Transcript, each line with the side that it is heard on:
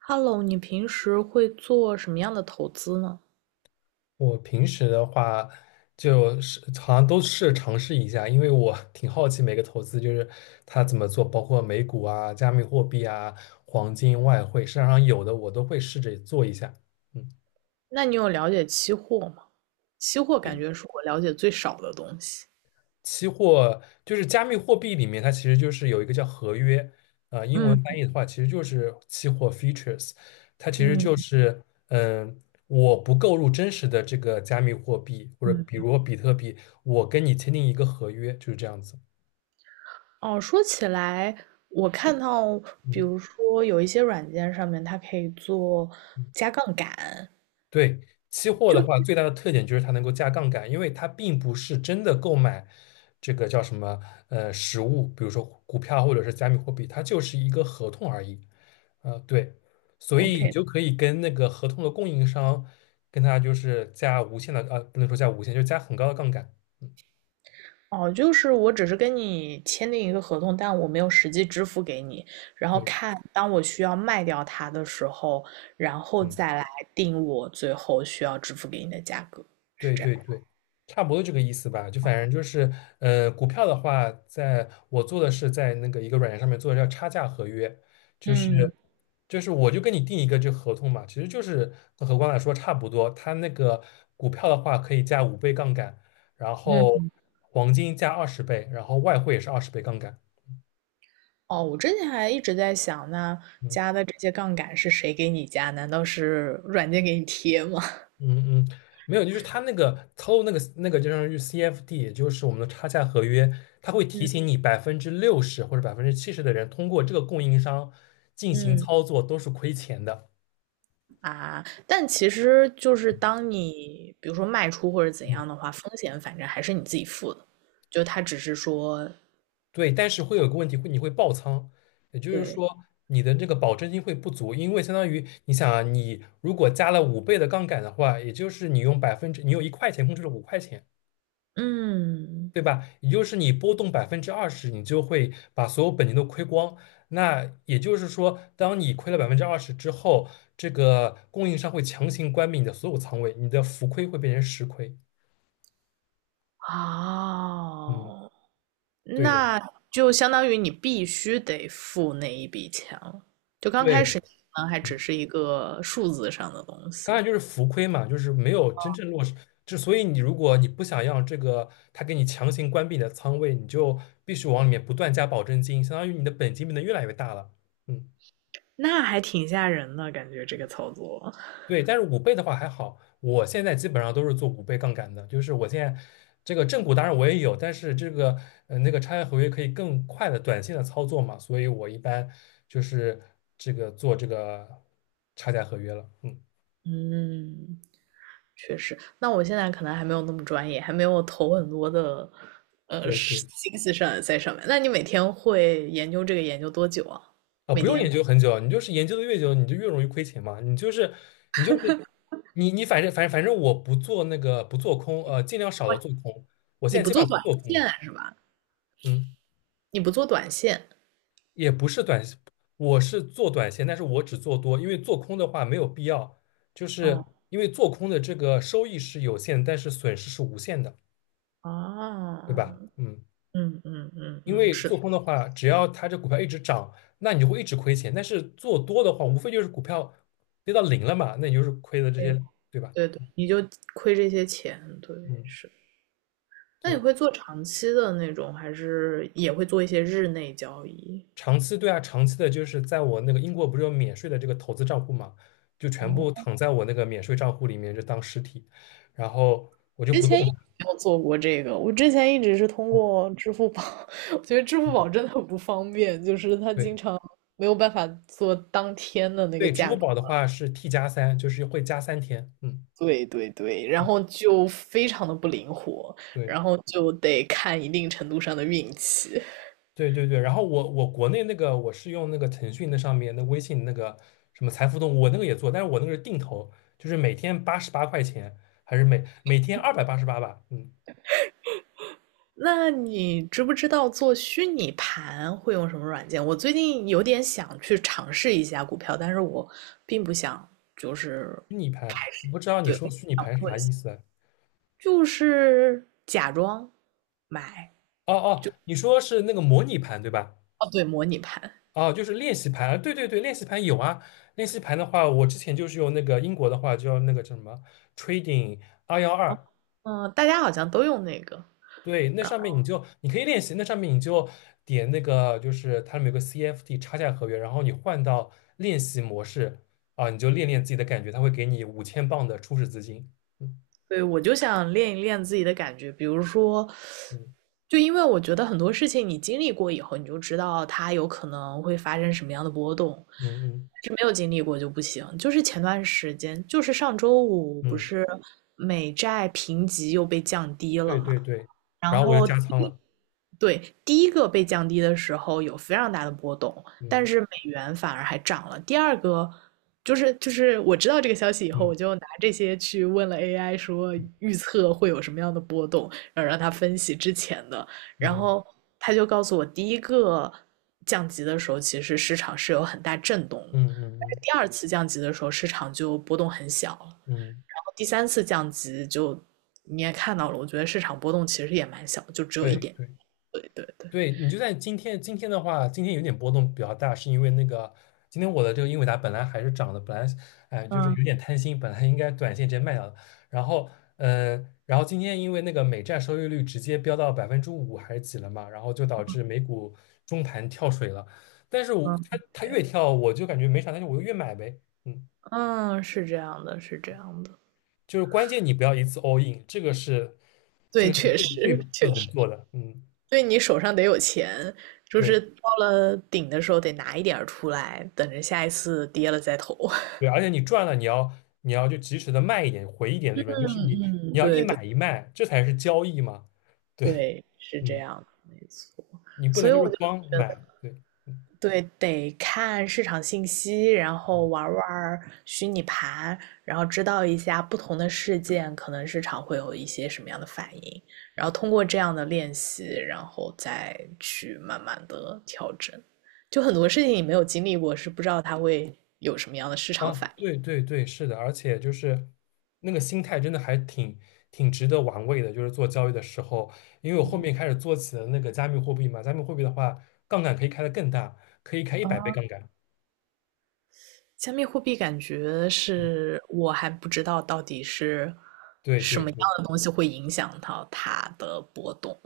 right: Hello，你平时会做什么样的投资呢？
left: 我平时的话，就是好像都是尝试一下，因为我 挺好奇每个投资就是它怎么做，包括美股啊、加密货币啊、黄金、外汇，市场上有的我都会试着做一下。嗯。
right: 那你有了解期货吗？期货感觉是我了解最少的东西。
left: 期货就是加密货币里面，它其实就是有一个叫合约，英文翻
right: 嗯
left: 译的话其实就是期货 f e a t u r e s 它其实就嗯
right: 嗯
left: 是嗯。我不购入真实的这个加密货币，或者比
right: 嗯。
left: 如比特币，我跟你签订一个合约，就是这样子。
right: 哦，说起来，我看到，比
left: 嗯。
right: 如说有一些软件上面它可以做加杠杆，
left: 对，期货
right: 就
left: 的
right: 是
left: 话，最大的特点就是它能够加杠杆，因为它并不是真的购买，这个叫什么实物，比如说股票或者是加密货币，它就是一个合同而已。啊、对，所以你
right: OK，
left: 就可以跟那个合同的供应商，跟他就是加无限的，不能说加无限，就加很高的杠杆。嗯。
right: 哦，就是我只是跟你签订一个合同，但我没有实际支付给你。然后
left: 对。
right: 看，当我需要卖掉它的时候，然后
left: 嗯。
right: 再来定我最后需要支付给你的价格，是
left: 对
right: 这样。
left: 对对，差不多这个意思吧。就反正就是，股票的话，在我做的是在那个一个软件上面做的叫差价合约，就
right: 嗯
left: 是就是我就跟你定一个这合同嘛，其实就是跟合光来说差不多。它那个股票的话可以加五倍杠杆，然后
right: 嗯。
left: 黄金加二十倍，然后外汇也是20倍杠杆。
right: 哦，我之前还一直在想，那加
left: 嗯
right: 的这些杠杆是谁给你加？难道是软件给你贴吗？
left: 嗯嗯。没有，就是他那个操作那个就相当于 CFD,也就是我们的差价合约，它会提
right: 嗯
left: 醒你60%或者70%的人通过这个供应商进行
right: 嗯
left: 操作都是亏钱的。
right: 啊，但其实就是当你比如说卖出或者怎
left: 嗯。
right: 样的话，风险反正还是你自己付的，就他只是说
left: 对，但是会有个问题，会你会爆仓，也就是
right: 对。
left: 说你的这个保证金会不足，因为相当于你想啊，你如果加了5倍的杠杆的话，也就是你用百分之你有1块钱控制了5块钱，
right: 嗯，
left: 对吧？也就是你波动百分之二十，你就会把所有本金都亏光。那也就是说，当你亏了百分之二十之后，这个供应商会强行关闭你的所有仓位，你的浮亏会变成实亏。嗯。
right: 哦，
left: 对的，
right: 那就相当于你必须得付那一笔钱了，
left: 对，
right: 可还只是一个数字上的东西，
left: 当然就是浮亏嘛，就是没有真正落实。之所以你如果你不想让这个他给你强行关闭你的仓位，你就必须往里面不断加保证金，相当于你的本金变得越来越大了。嗯。
right: 那还挺吓人的感觉这个操作。
left: 对，但是五倍的话还好，我现在基本上都是做五倍杠杆的，就是我现在这个正股当然我也有，但是这个那个差价合约可以更快的短线的操作嘛，所以我一般就是这个做这个差价合约了。嗯。
right: 嗯，确实。那我现在可能还没有那么专业，还没有投很多的
left: 对
right: 是
left: 对。
right: 心思上在上面。那你每天会研究这个研究多久啊？每
left: 不用研
right: 天
left: 究很久，你就是研究的越久，你就越容易亏钱嘛。你就是，你就是，你你反正反正反正我不做那个不做空，尽量少的做空。我现
right: 你
left: 在
right: 不
left: 基本
right: 做
left: 上不
right: 短
left: 做空了。
right: 线是吧？
left: 嗯。
right: 你不做短线。
left: 也不是短，我是做短线，但是我只做多，因为做空的话没有必要，就是
right: 哦
left: 因为做空的这个收益是有限，但是损失是无限的，对吧？
right: 啊，
left: 嗯。
right: 嗯嗯嗯
left: 因
right: 嗯，
left: 为
right: 是的，
left: 做空的话，只要它这股票一直涨，那你就会一直亏钱，但是做多的话，无非就是股票跌到零了嘛，那你就是亏的这
right: 哎，
left: 些，对吧？
right: 对对，你就亏这些钱，对，
left: 嗯，
right: 是。那你
left: 对。
right: 会做长期的那种，还是也会做一些日内交易？
left: 长期对啊，长期的就是在我那个英国不是有免税的这个投资账户嘛，就全部
right: 哦，
left: 躺在我那个免税账户里面，就当实体，然后我就
right: 之
left: 不动。
right: 前一直没有做过这个，我之前一直是通过支付宝，我觉得支付宝
left: 嗯。
right: 真的很不方便，就是它经
left: 对
right: 常没有办法做当天的那个
left: 对，支付
right: 价格。
left: 宝的话是 T+3，就是会加3天。嗯。
right: 对对对，然
left: 嗯，
right: 后就非常的不灵活，
left: 对
right: 然后就得看一定程度上的运气。
left: 对对对。然后我国内那个我是用那个腾讯那上面那微信那个什么财付通，我那个也做，但是我那个是定投，就是每天88块钱，还是每天288吧。嗯。
right: 那你知不知道做虚拟盘会用什么软件？我最近有点想去尝试一下股票，但是我并不想，就是
left: 虚拟盘，我不知道你
right: 对，
left: 说虚拟盘是
right: 我
left: 啥意思啊。
right: 就是假装买，
left: 哦哦，你说是那个模拟盘对吧？
right: 哦，对，模拟盘，
left: 哦，就是练习盘，对对对，练习盘有啊。练习盘的话，我之前就是用那个英国的话，就用那个叫什么 Trading 212，
right: 嗯，大家好像都用那个，
left: 对，那上面你就你可以练习，那上面你就点那个，就是它里面有个 c f t 差价合约，然后你换到练习模式，啊，你就练练自己的感觉，它会给你5,000磅的初始资金。嗯
right: 对，我就想练一练自己的感觉，比如说，
left: 嗯
right: 就因为我觉得很多事情你经历过以后，你就知道它有可能会发生什么样的波动，
left: 嗯嗯
right: 是没有经历过就不行。就是前段时间，就是上周五不
left: 嗯。
right: 是美债评级又被降低了
left: 对
right: 嘛，
left: 对对，
right: 然
left: 然后我就
right: 后
left: 加仓了。
right: 对，第一个被降低的时候有非常大的波动，但
left: 嗯
right: 是美元反而还涨了。第二个就是就是我知道这个消息以后，
left: 嗯
right: 我就拿这些去问了 AI，说预测会有什么样的波动，然后让他分析之前的，然
left: 嗯
right: 后他就告诉我，第一个降级的时候，其实市场是有很大震动的，但
left: 嗯嗯
right: 是
left: 嗯
right: 第二次降级的时候，市场就波动很小了，然
left: 嗯。
right: 后第三次降级就你也看到了，我觉得市场波动其实也蛮小，就只有一
left: 对。
right: 点。对对对，
left: 对，你就在今天，今天的话，今天有点波动比较大，是因为那个今天我的这个英伟达本来还是涨的，本来哎就是
right: 嗯
left: 有点贪心，本来应该短线直接卖掉的，然后然后今天因为那个美债收益率直接飙到5%还是几了嘛，然后就导致美股中盘跳水了，但是我
right: 嗯
left: 它越跳我就感觉没啥，但是我又越买呗。嗯。
right: 嗯，是这样的，是这样的。
left: 就是关键你不要一次 all in,
right: 对，
left: 这个是
right: 确
left: 最最
right: 实确
left: 不能
right: 实，
left: 做的。嗯，
right: 对你手上得有钱，就
left: 对。
right: 是到了顶的时候得拿一点儿出来，等着下一次跌了再投。
left: 对，而且你赚了，你要就及时的卖一点，回一点利
right: 嗯
left: 润，就是你你
right: 嗯，
left: 要一
right: 对对
left: 买一卖，这才是交易嘛。对。
right: 对，是这
left: 嗯，
right: 样的，没错。
left: 你不
right: 所
left: 能
right: 以
left: 就是
right: 我就
left: 光
right: 觉得。
left: 买，对。
right: 对，得看市场信息，然后
left: 嗯。
right: 玩儿玩儿虚拟盘，然后知道一下不同的事件，可能市场会有一些什么样的反应，然后通过这样的练习，然后再去慢慢的调整。就很多事情你没有经历过，是不知道它会有什么样的市场
left: 啊，
right: 反应。
left: 对对对，是的，而且就是那个心态真的还挺值得玩味的，就是做交易的时候，因为我后面开始做起了那个加密货币嘛，加密货币的话，杠杆可以开得更大，可以开一
right: 啊，
left: 百倍杠杆。
right: 加密货币感觉
left: 嗯，
right: 是我还不知道到底是
left: 对
right: 什
left: 对
right: 么样
left: 对。
right: 的东西会影响到它的波动。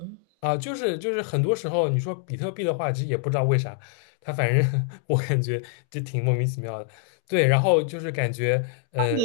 left: 啊，就是很多时候你说比特币的话，其实也不知道为啥，它反正 我感觉就挺莫名其妙的。对，然后就是感觉，呃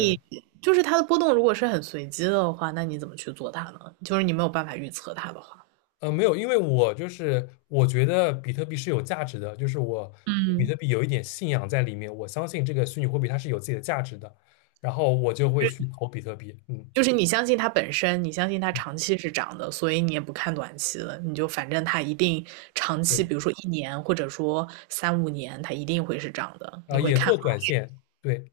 right: 就是它的波动如果是很随机的话，那你怎么去做它呢？就是你没有办法预测它的话，
left: 没有，因为我就是我觉得比特币是有价值的，就是我对比
right: 嗯，
left: 特币有一点信仰在里面，我相信这个虚拟货币它是有自己的价值的，然后我就会去投比特币。嗯，
right: 就是你相信它本身，你相信它长期是涨的，所以你也不看短期了，你就反正它一定长期，
left: 对，
right: 比如说一年或者说三五年，它一定会是涨的，
left: 啊，
right: 你会
left: 也
right: 看
left: 做
right: 好。
left: 短线，对，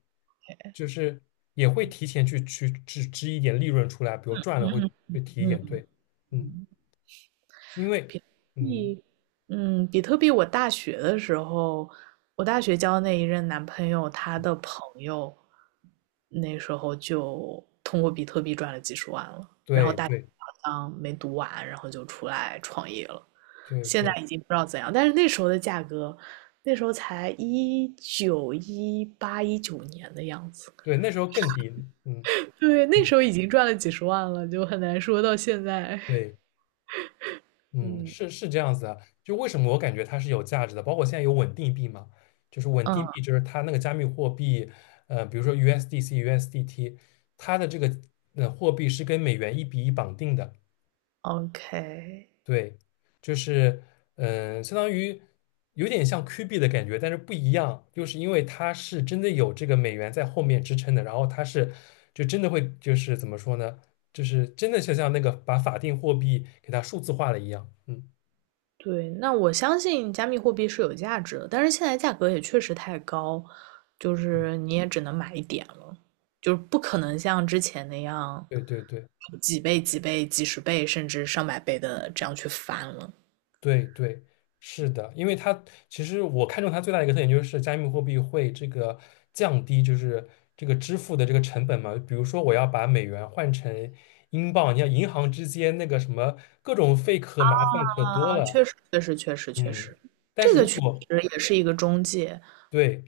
left: 就是也会提前去支支一点利润出来，比如赚了会提一点，
right: 嗯，
left: 对。嗯。因为，嗯，
right: 比比特币，我大学的时候，我大学交那一任男朋友，他的朋友那时候就通过比特币赚了几十万了。
left: 对对
right: 嗯，没读完，然后就出来创业了。
left: 对
right: 现在
left: 对
right: 已经不知道怎样，但是那时候的价格，那时候才一九一八一九年的样子，
left: 对，那时候更低。嗯，
right: 对，那时候已经赚了几十万了，就很难说到现在。
left: 对。嗯，
right: 嗯
left: 是是这样子的。就为什么我感觉它是有价值的，包括现在有稳定币嘛，就是稳
right: 嗯
left: 定币，就是它那个加密货币，比如说 USDC、USDT,它的这个货币是跟美元1:1绑定的。
right: ，OK。
left: 对，就是相当于有点像 Q 币的感觉，但是不一样，就是因为它是真的有这个美元在后面支撑的，然后它是就真的会就是怎么说呢，就是真的就像那个把法定货币给它数字化了一样。嗯，
right: 对，那我相信加密货币是有价值的，但是现在价格也确实太高，就是你也只能买一点了，就是不可能像之前那样
left: 对对对。
right: 几倍、几倍、几十倍甚至上百倍的这样去翻了。
left: 对对，是的，因为它其实我看中它最大的一个特点就是加密货币会这个降低就是这个支付的这个成本嘛。比如说我要把美元换成英镑，你看银行之间那个什么各种费可麻烦可多
right: 啊，
left: 了。
right: 确实，确实，确实，确
left: 嗯，
right: 实，
left: 但
right: 这
left: 是
right: 个
left: 如
right: 确
left: 果
right: 实也是一个中介。
left: 对，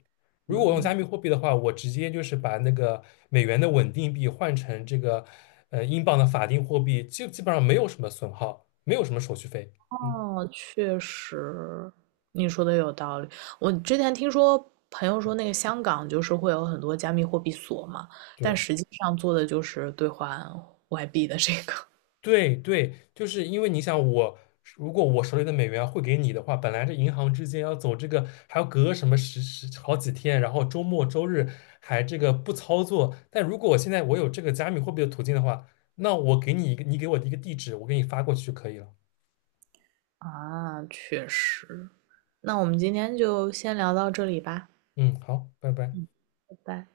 left: 如果我用
right: 嗯，
left: 加密货币的话，我直接就是把那个美元的稳定币换成这个英镑的法定货币，基本上没有什么损耗，没有什么手续费。嗯，
right: 哦，确实，你说的有道理。我之前听说朋友说，那个香港就是会有很多加密货币所嘛，但
left: 对。
right: 实际上做的就是兑换外币的这个。
left: 对对，就是因为你想我，如果我手里的美元会给你的话，本来这银行之间要走这个，还要隔什么十好几天，然后周末周日还这个不操作。但如果我现在我有这个加密货币的途径的话，那我给你一个，你给我的一个地址，我给你发过去就可以了。
right: 啊，确实。那我们今天就先聊到这里吧。
left: 嗯，好，拜拜。
right: 嗯，拜拜。